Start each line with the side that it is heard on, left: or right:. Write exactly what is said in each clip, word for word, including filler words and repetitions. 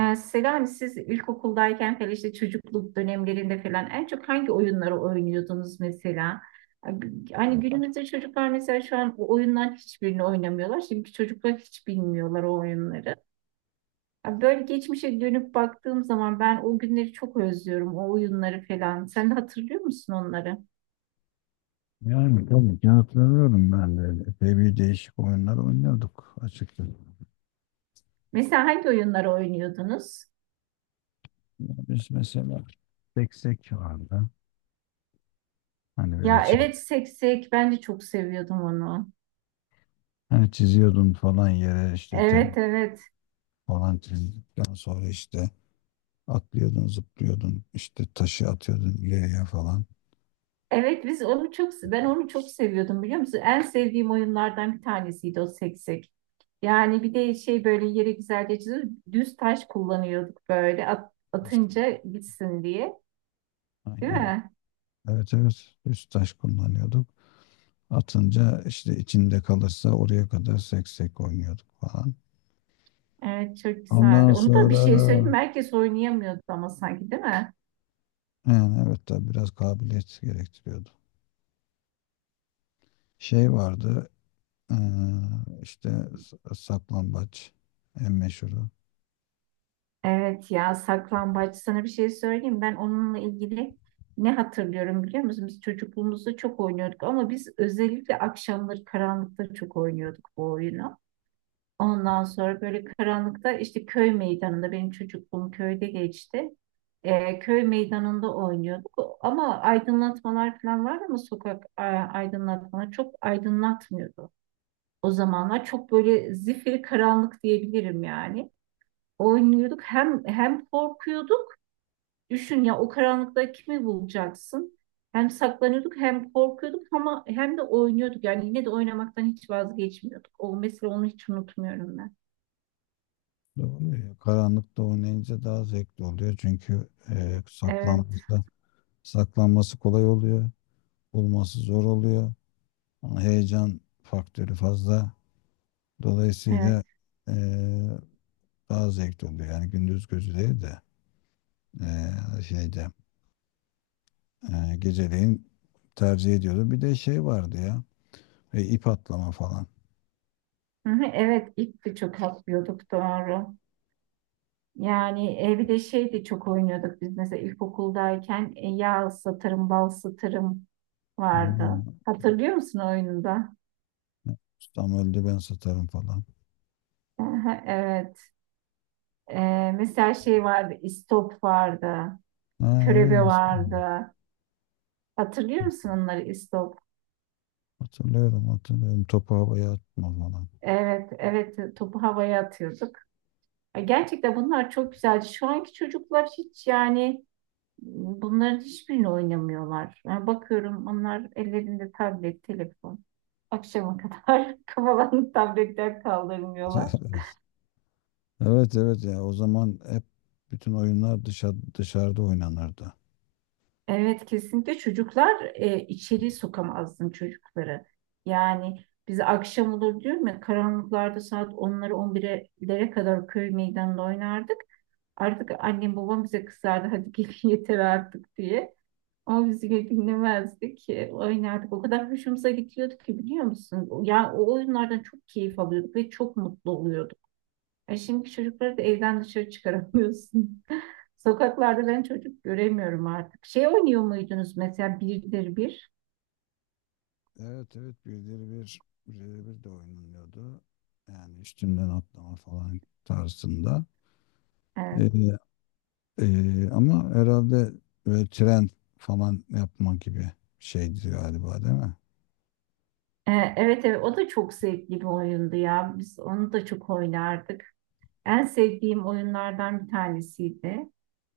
right: Ee, Selami siz ilkokuldayken falan işte çocukluk dönemlerinde falan en çok hangi oyunları oynuyordunuz mesela? Hani günümüzde çocuklar mesela şu an o oyundan hiçbirini oynamıyorlar. Şimdiki çocuklar hiç bilmiyorlar o oyunları. Ya böyle geçmişe dönüp baktığım zaman ben o günleri çok özlüyorum. O oyunları falan. Sen de hatırlıyor musun onları?
left: Yani tabii ki hatırlıyorum ben de. Epey bir değişik oyunlar oynuyorduk açıkçası.
right: Mesela hangi oyunları oynuyordunuz?
left: Ya biz mesela seksek vardı. Hani böyle
right: Ya
left: çiz,
right: evet, seksek ben de çok seviyordum onu.
left: hani çiziyordun falan yere işte tep
right: Evet, evet.
left: falan çizdikten sonra işte atlıyordun, zıplıyordun, işte taşı atıyordun ileriye falan.
right: Evet biz onu çok ben onu çok seviyordum biliyor musun? En sevdiğim oyunlardan bir tanesiydi o seksek. Yani bir de şey böyle yere güzelce çiziyor. Düz taş kullanıyorduk böyle at- atınca gitsin diye. Değil
left: Aynen.
right: mi?
left: Evet, evet. Üst taş kullanıyorduk. Atınca işte içinde kalırsa oraya kadar seksek oynuyorduk falan.
right: Evet çok
left: Ondan
right: güzeldi. Onu da bir
left: sonra
right: şey söyleyeyim mi? Herkes oynayamıyordu ama sanki, değil mi?
left: yani evet tabii biraz kabiliyet gerektiriyordu. Şey vardı eee, işte s- saklambaç en meşhuru.
right: Evet ya, saklambaç, sana bir şey söyleyeyim. Ben onunla ilgili ne hatırlıyorum biliyor musun? Biz çocukluğumuzda çok oynuyorduk ama biz özellikle akşamları karanlıkta çok oynuyorduk bu oyunu. Ondan sonra böyle karanlıkta işte köy meydanında, benim çocukluğum köyde geçti. Ee, köy meydanında oynuyorduk ama aydınlatmalar falan vardı ama sokak a- aydınlatmaları çok aydınlatmıyordu. O zamanlar çok böyle zifiri karanlık diyebilirim yani. Oynuyorduk hem hem korkuyorduk. Düşün ya, o karanlıkta kimi bulacaksın? Hem saklanıyorduk hem korkuyorduk ama hem de oynuyorduk. Yani yine de oynamaktan hiç vazgeçmiyorduk. O, mesela onu hiç unutmuyorum ben.
left: Doğru ya. Karanlıkta oynayınca daha zevkli oluyor çünkü eee
right: Evet.
left: saklanması, saklanması kolay oluyor. Bulması zor oluyor. Ama heyecan faktörü fazla. Dolayısıyla
right: Evet.
left: eee, daha zevkli oluyor. Yani gündüz gözü değil de eee, şeyde Ee, geceleyin tercih ediyordu. Bir de şey vardı ya. E, ip atlama falan.
right: Hı hı, evet, ip de çok atlıyorduk, doğru. Yani e, bir de şey de çok oynuyorduk biz, mesela ilkokuldayken e, yağ ıslatırım, bal ıslatırım vardı.
left: Hmm.
right: Hatırlıyor musun oyununda?
left: Ustam öldü ben satarım falan.
right: Hı hı, evet. E, mesela şey vardı, istop vardı,
left: Ha,
right: körebe
left: öyle işte.
right: vardı. Hatırlıyor musun onları, istop?
left: Hatırlıyorum, hatırlıyorum. Topu havaya atma falan.
right: Evet, evet, topu havaya atıyorduk. E, Gerçekten bunlar çok güzeldi. Şu anki çocuklar hiç, yani bunların hiçbirini oynamıyorlar. Yani bakıyorum, onlar ellerinde tablet, telefon. Akşama kadar kafalarını tabletten kaldırmıyorlar.
left: Evet, evet ya, o zaman hep bütün oyunlar dışa, dışarıda oynanırdı.
right: Evet, kesinlikle çocuklar e, içeri sokamazdım çocukları. Yani biz akşam olur diyorum ya, karanlıklarda saat onlara on birlere kadar köy meydanında oynardık. Artık annem babam bize kızardı, hadi gelin yeter artık diye. Ama biz yine dinlemezdik. E, Oynardık. O kadar hoşumuza gidiyordu ki biliyor musun? Ya, o oyunlardan çok keyif alıyorduk ve çok mutlu oluyorduk. E şimdi çocukları da evden dışarı çıkaramıyorsun. Sokaklarda ben çocuk göremiyorum artık. Şey oynuyor muydunuz mesela, birdir bir?
left: Evet, evet, birileri bir birileri bir de oynanıyordu. Yani üstünden atlama falan tarzında.
right: E,
left: Ee, Ee, ama herhalde böyle tren falan yapma gibi bir şeydi galiba, değil mi?
right: e, evet, evet, o da çok zevkli bir oyundu ya. Biz onu da çok oynardık. En sevdiğim oyunlardan bir tanesiydi.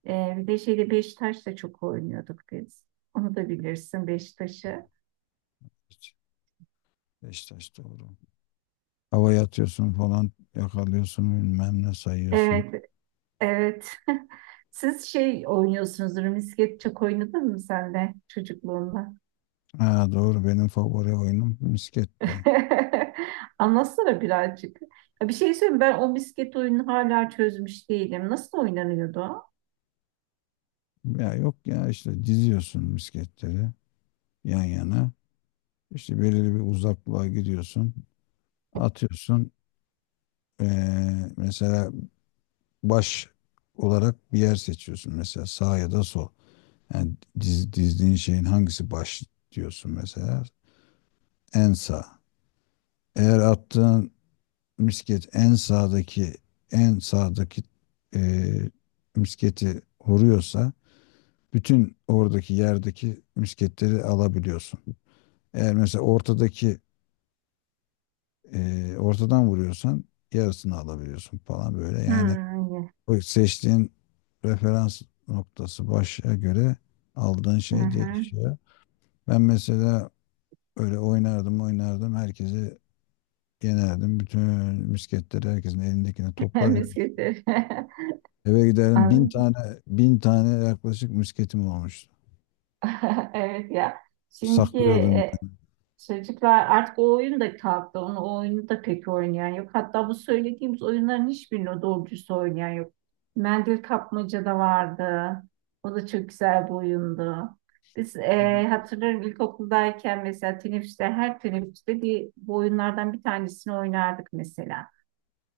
right: E, bir de şeyde, Beşiktaş da çok oynuyorduk biz. Onu da bilirsin, Beşiktaş'ı.
left: Hiç. Beşiktaş doğru. Havaya atıyorsun falan, yakalıyorsun, bilmem ne sayıyorsun.
right: Evet, evet. Siz şey oynuyorsunuzdur. Misket çok oynadın mı sen de çocukluğunda?
left: Ha, doğru, benim favori oyunum misketti.
right: Anlatsana birazcık. Ya bir şey söyleyeyim, ben o misket oyunu hala çözmüş değilim. Nasıl oynanıyordu o?
left: Ya yok ya, işte diziyorsun misketleri yan yana. İşte belirli bir uzaklığa gidiyorsun. Atıyorsun. Ee, mesela baş olarak bir yer seçiyorsun. Mesela sağ ya da sol. Yani diz- dizdiğin şeyin hangisi baş diyorsun mesela? En sağ. Eğer attığın misket en sağdaki en sağdaki eee, misketi vuruyorsa bütün oradaki yerdeki misketleri alabiliyorsun. Eğer mesela ortadaki eee, ortadan vuruyorsan yarısını alabiliyorsun falan böyle. Yani
right: Hmm.
left: o seçtiğin referans noktası başa göre aldığın
right: Hı
left: şey
right: hı.
left: değişiyor. Ben mesela öyle oynardım oynardım herkesi yenerdim. Bütün misketleri, herkesin elindekini toplar eve,
right: Misketleri.
left: eve giderdim. Bin
right: Anladım.
left: tane bin tane yaklaşık misketim olmuştu.
right: Evet ya. Şimdiki
left: Saklıyordum.
right: e, Çocuklar artık o oyun da kalktı. Onu, o oyunu da pek oynayan yok. Hatta bu söylediğimiz oyunların hiçbirini doğru dürüst oynayan yok. Mendil kapmaca da vardı. O da çok güzel bir oyundu. Biz
left: Evet.
right: eee hatırlarım, ilkokuldayken mesela teneffüste, her teneffüste bir bu oyunlardan bir tanesini oynardık mesela.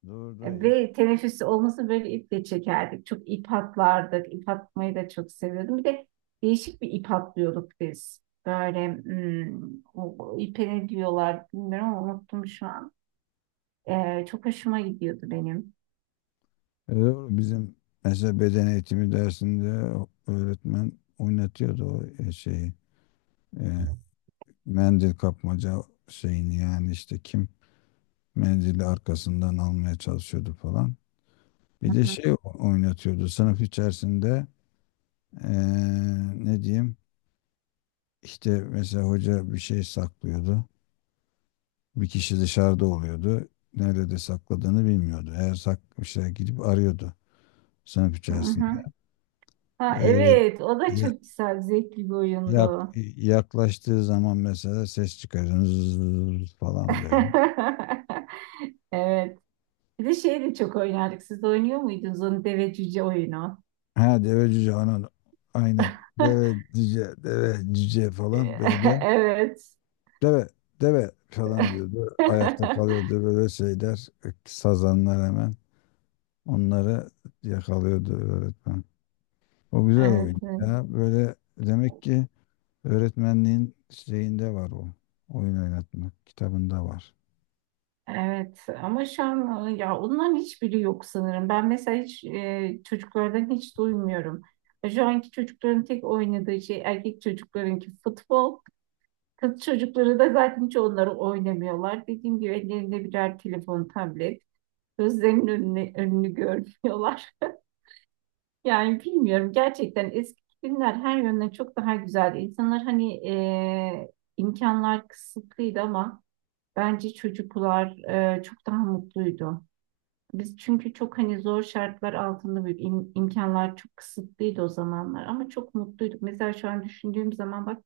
left: Doğru da iyi.
right: Ve teneffüs olması böyle, iple çekerdik. Çok ip atlardık. İp atmayı da çok seviyordum. Bir de değişik bir ip atlıyorduk biz. Böyle hmm, o, o ipe ne diyorlar bilmiyorum ama unuttum şu an. Ee, çok hoşuma gidiyordu benim.
left: E, doğru. Bizim mesela beden eğitimi dersinde öğretmen oynatıyordu o e, şeyi. E, mendil kapmaca şeyini, yani işte kim mendili arkasından almaya çalışıyordu falan.
right: Hı
left: Bir de
right: hı.
left: şey o- oynatıyordu sınıf içerisinde, e, ne diyeyim, İşte mesela hoca bir şey saklıyordu. Bir kişi dışarıda oluyordu. Nerede de sakladığını bilmiyordu. Eğer saklamışsa gidip arıyordu sınıf
right: Hı
left: içerisinde.
right: hı. Ha,
left: Ee,
right: evet, o da
left: ya-
right: çok güzel, zevkli bir oyundu.
left: yak- yaklaştığı zaman mesela ses çıkarıyor. Zzzz falan böyle.
right: Evet. Bir de şey de çok oynardık. Siz de oynuyor muydunuz onu, deve cüce oyunu?
left: Ha, deve cüce anan aynen. Deve cüce, deve cüce falan böyle.
right: Evet.
left: Deve, deve falan diyordu. Ayakta kalıyordu böyle şeyler. Sazanlar hemen. Onları yakalıyordu öğretmen. O güzel
right: Evet,
left: oyun
right: evet.
left: ya. Böyle demek ki öğretmenliğin şeyinde var o. Oyun oynatmak kitabında var.
right: Evet ama şu an e, ya, onların hiçbiri yok sanırım. Ben mesela hiç e, çocuklardan hiç duymuyorum. Şu anki çocukların tek oynadığı şey, erkek çocuklarınki futbol. Kız çocukları da zaten hiç onları oynamıyorlar. Dediğim gibi ellerinde birer telefon, tablet. Gözlerinin önünü, önünü görmüyorlar. Yani bilmiyorum, gerçekten eski günler her yönden çok daha güzeldi. İnsanlar hani e, imkanlar kısıtlıydı ama bence çocuklar e, çok daha mutluydu. Biz çünkü çok, hani, zor şartlar altında büyüdük. İm- imkanlar çok kısıtlıydı o zamanlar ama çok mutluyduk. Mesela şu an düşündüğüm zaman bak,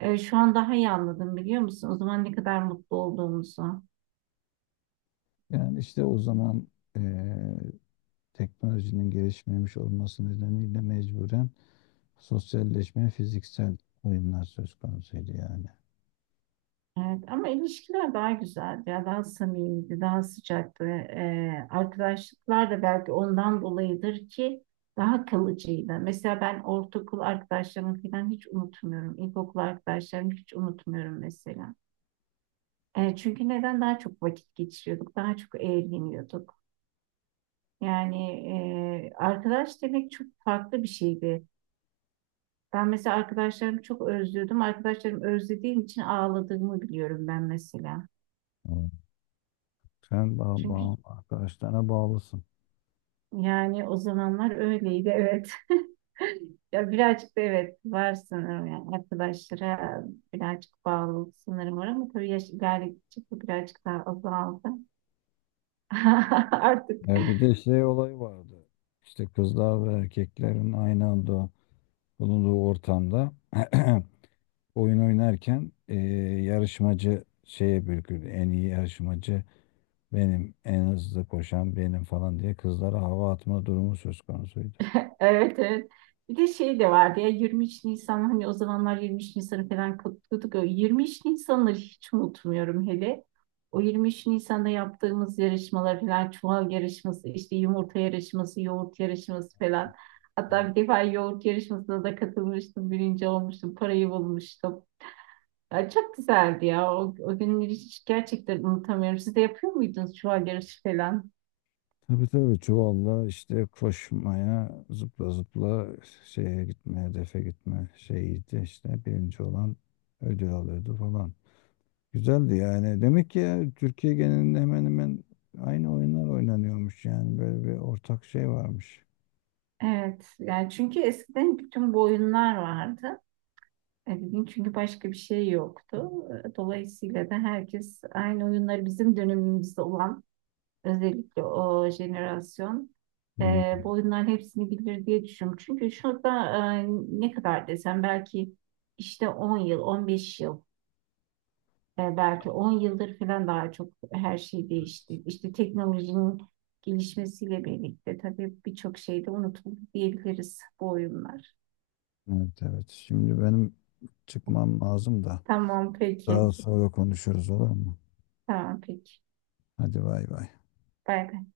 right: e, şu an daha iyi anladım biliyor musun? O zaman ne kadar mutlu olduğumuzu.
left: Yani işte o zaman eee, teknolojinin gelişmemiş olması nedeniyle mecburen sosyalleşme, fiziksel oyunlar söz konusuydu yani.
right: Evet ama ilişkiler daha güzeldi ya, daha samimiydi, daha sıcaktı. E, arkadaşlıklar da belki ondan dolayıdır ki daha kalıcıydı. Mesela ben ortaokul arkadaşlarımı falan hiç unutmuyorum. İlkokul arkadaşlarımı hiç unutmuyorum mesela. E, çünkü neden, daha çok vakit geçiriyorduk, daha çok eğleniyorduk. Yani e, arkadaş demek çok farklı bir şeydi. Ben mesela arkadaşlarımı çok özlüyordum. Arkadaşlarımı özlediğim için ağladığımı biliyorum ben, mesela.
left: Hmm. Sen bağ,
right: Çünkü
left: bağ, arkadaşlarına bağlısın.
right: yani o zamanlar öyleydi, evet. Ya birazcık da evet var sanırım, yani arkadaşlara birazcık bağlılık sanırım var ama tabii yaş ilerledikçe bu birazcık daha azaldı. Artık.
left: E, bir de şey olayı vardı. İşte kızlar ve erkeklerin aynı anda bulunduğu ortamda oyun oynarken eee, yarışmacı şeye bürkürdü. En iyi yarışmacı benim, en hızlı koşan benim falan diye kızlara hava atma durumu söz konusuydu.
right: Evet, evet. Bir de şey de vardı ya, yirmi üç Nisan, hani o zamanlar yirmi üç Nisan'ı falan kutluyorduk. O yirmi üç Nisan'ları hiç unutmuyorum hele. O yirmi üç Nisan'da yaptığımız yarışmalar falan, çuval yarışması, işte yumurta yarışması, yoğurt yarışması falan. Hatta
left: Evet.
right: bir defa yoğurt yarışmasına da katılmıştım, birinci olmuştum, parayı bulmuştum. Ya çok güzeldi ya. O, o günleri hiç gerçekten unutamıyorum. Siz de yapıyor muydunuz çuval yarışı falan?
left: Tabii, tabii, çuvalla işte koşmaya, zıpla zıpla şeye gitme, hedefe gitme şeyiydi, işte birinci olan ödül alıyordu falan. Güzeldi yani. Demek ki ya, Türkiye genelinde hemen hemen aynı oyunlar oynanıyormuş, yani böyle bir ortak şey varmış.
right: Evet. Yani çünkü eskiden bütün bu oyunlar vardı. Ebeveyn, çünkü başka bir şey yoktu. Dolayısıyla da herkes aynı oyunları, bizim dönemimizde olan, özellikle o jenerasyon e,
left: Hmm.
right: bu oyunların hepsini bilir diye düşünüyorum. Çünkü şurada e, ne kadar desem, belki işte on yıl, on beş yıl e, belki on yıldır falan daha çok, her şey değişti. İşte teknolojinin gelişmesiyle birlikte tabii birçok şey de unutuldu diyebiliriz, bu oyunlar.
left: Evet, evet. Şimdi benim çıkmam lazım da
right: Tamam, peki.
left: daha sonra konuşuruz, olur mu?
right: Tamam, peki.
left: Hadi bay bay.
right: Bay bay.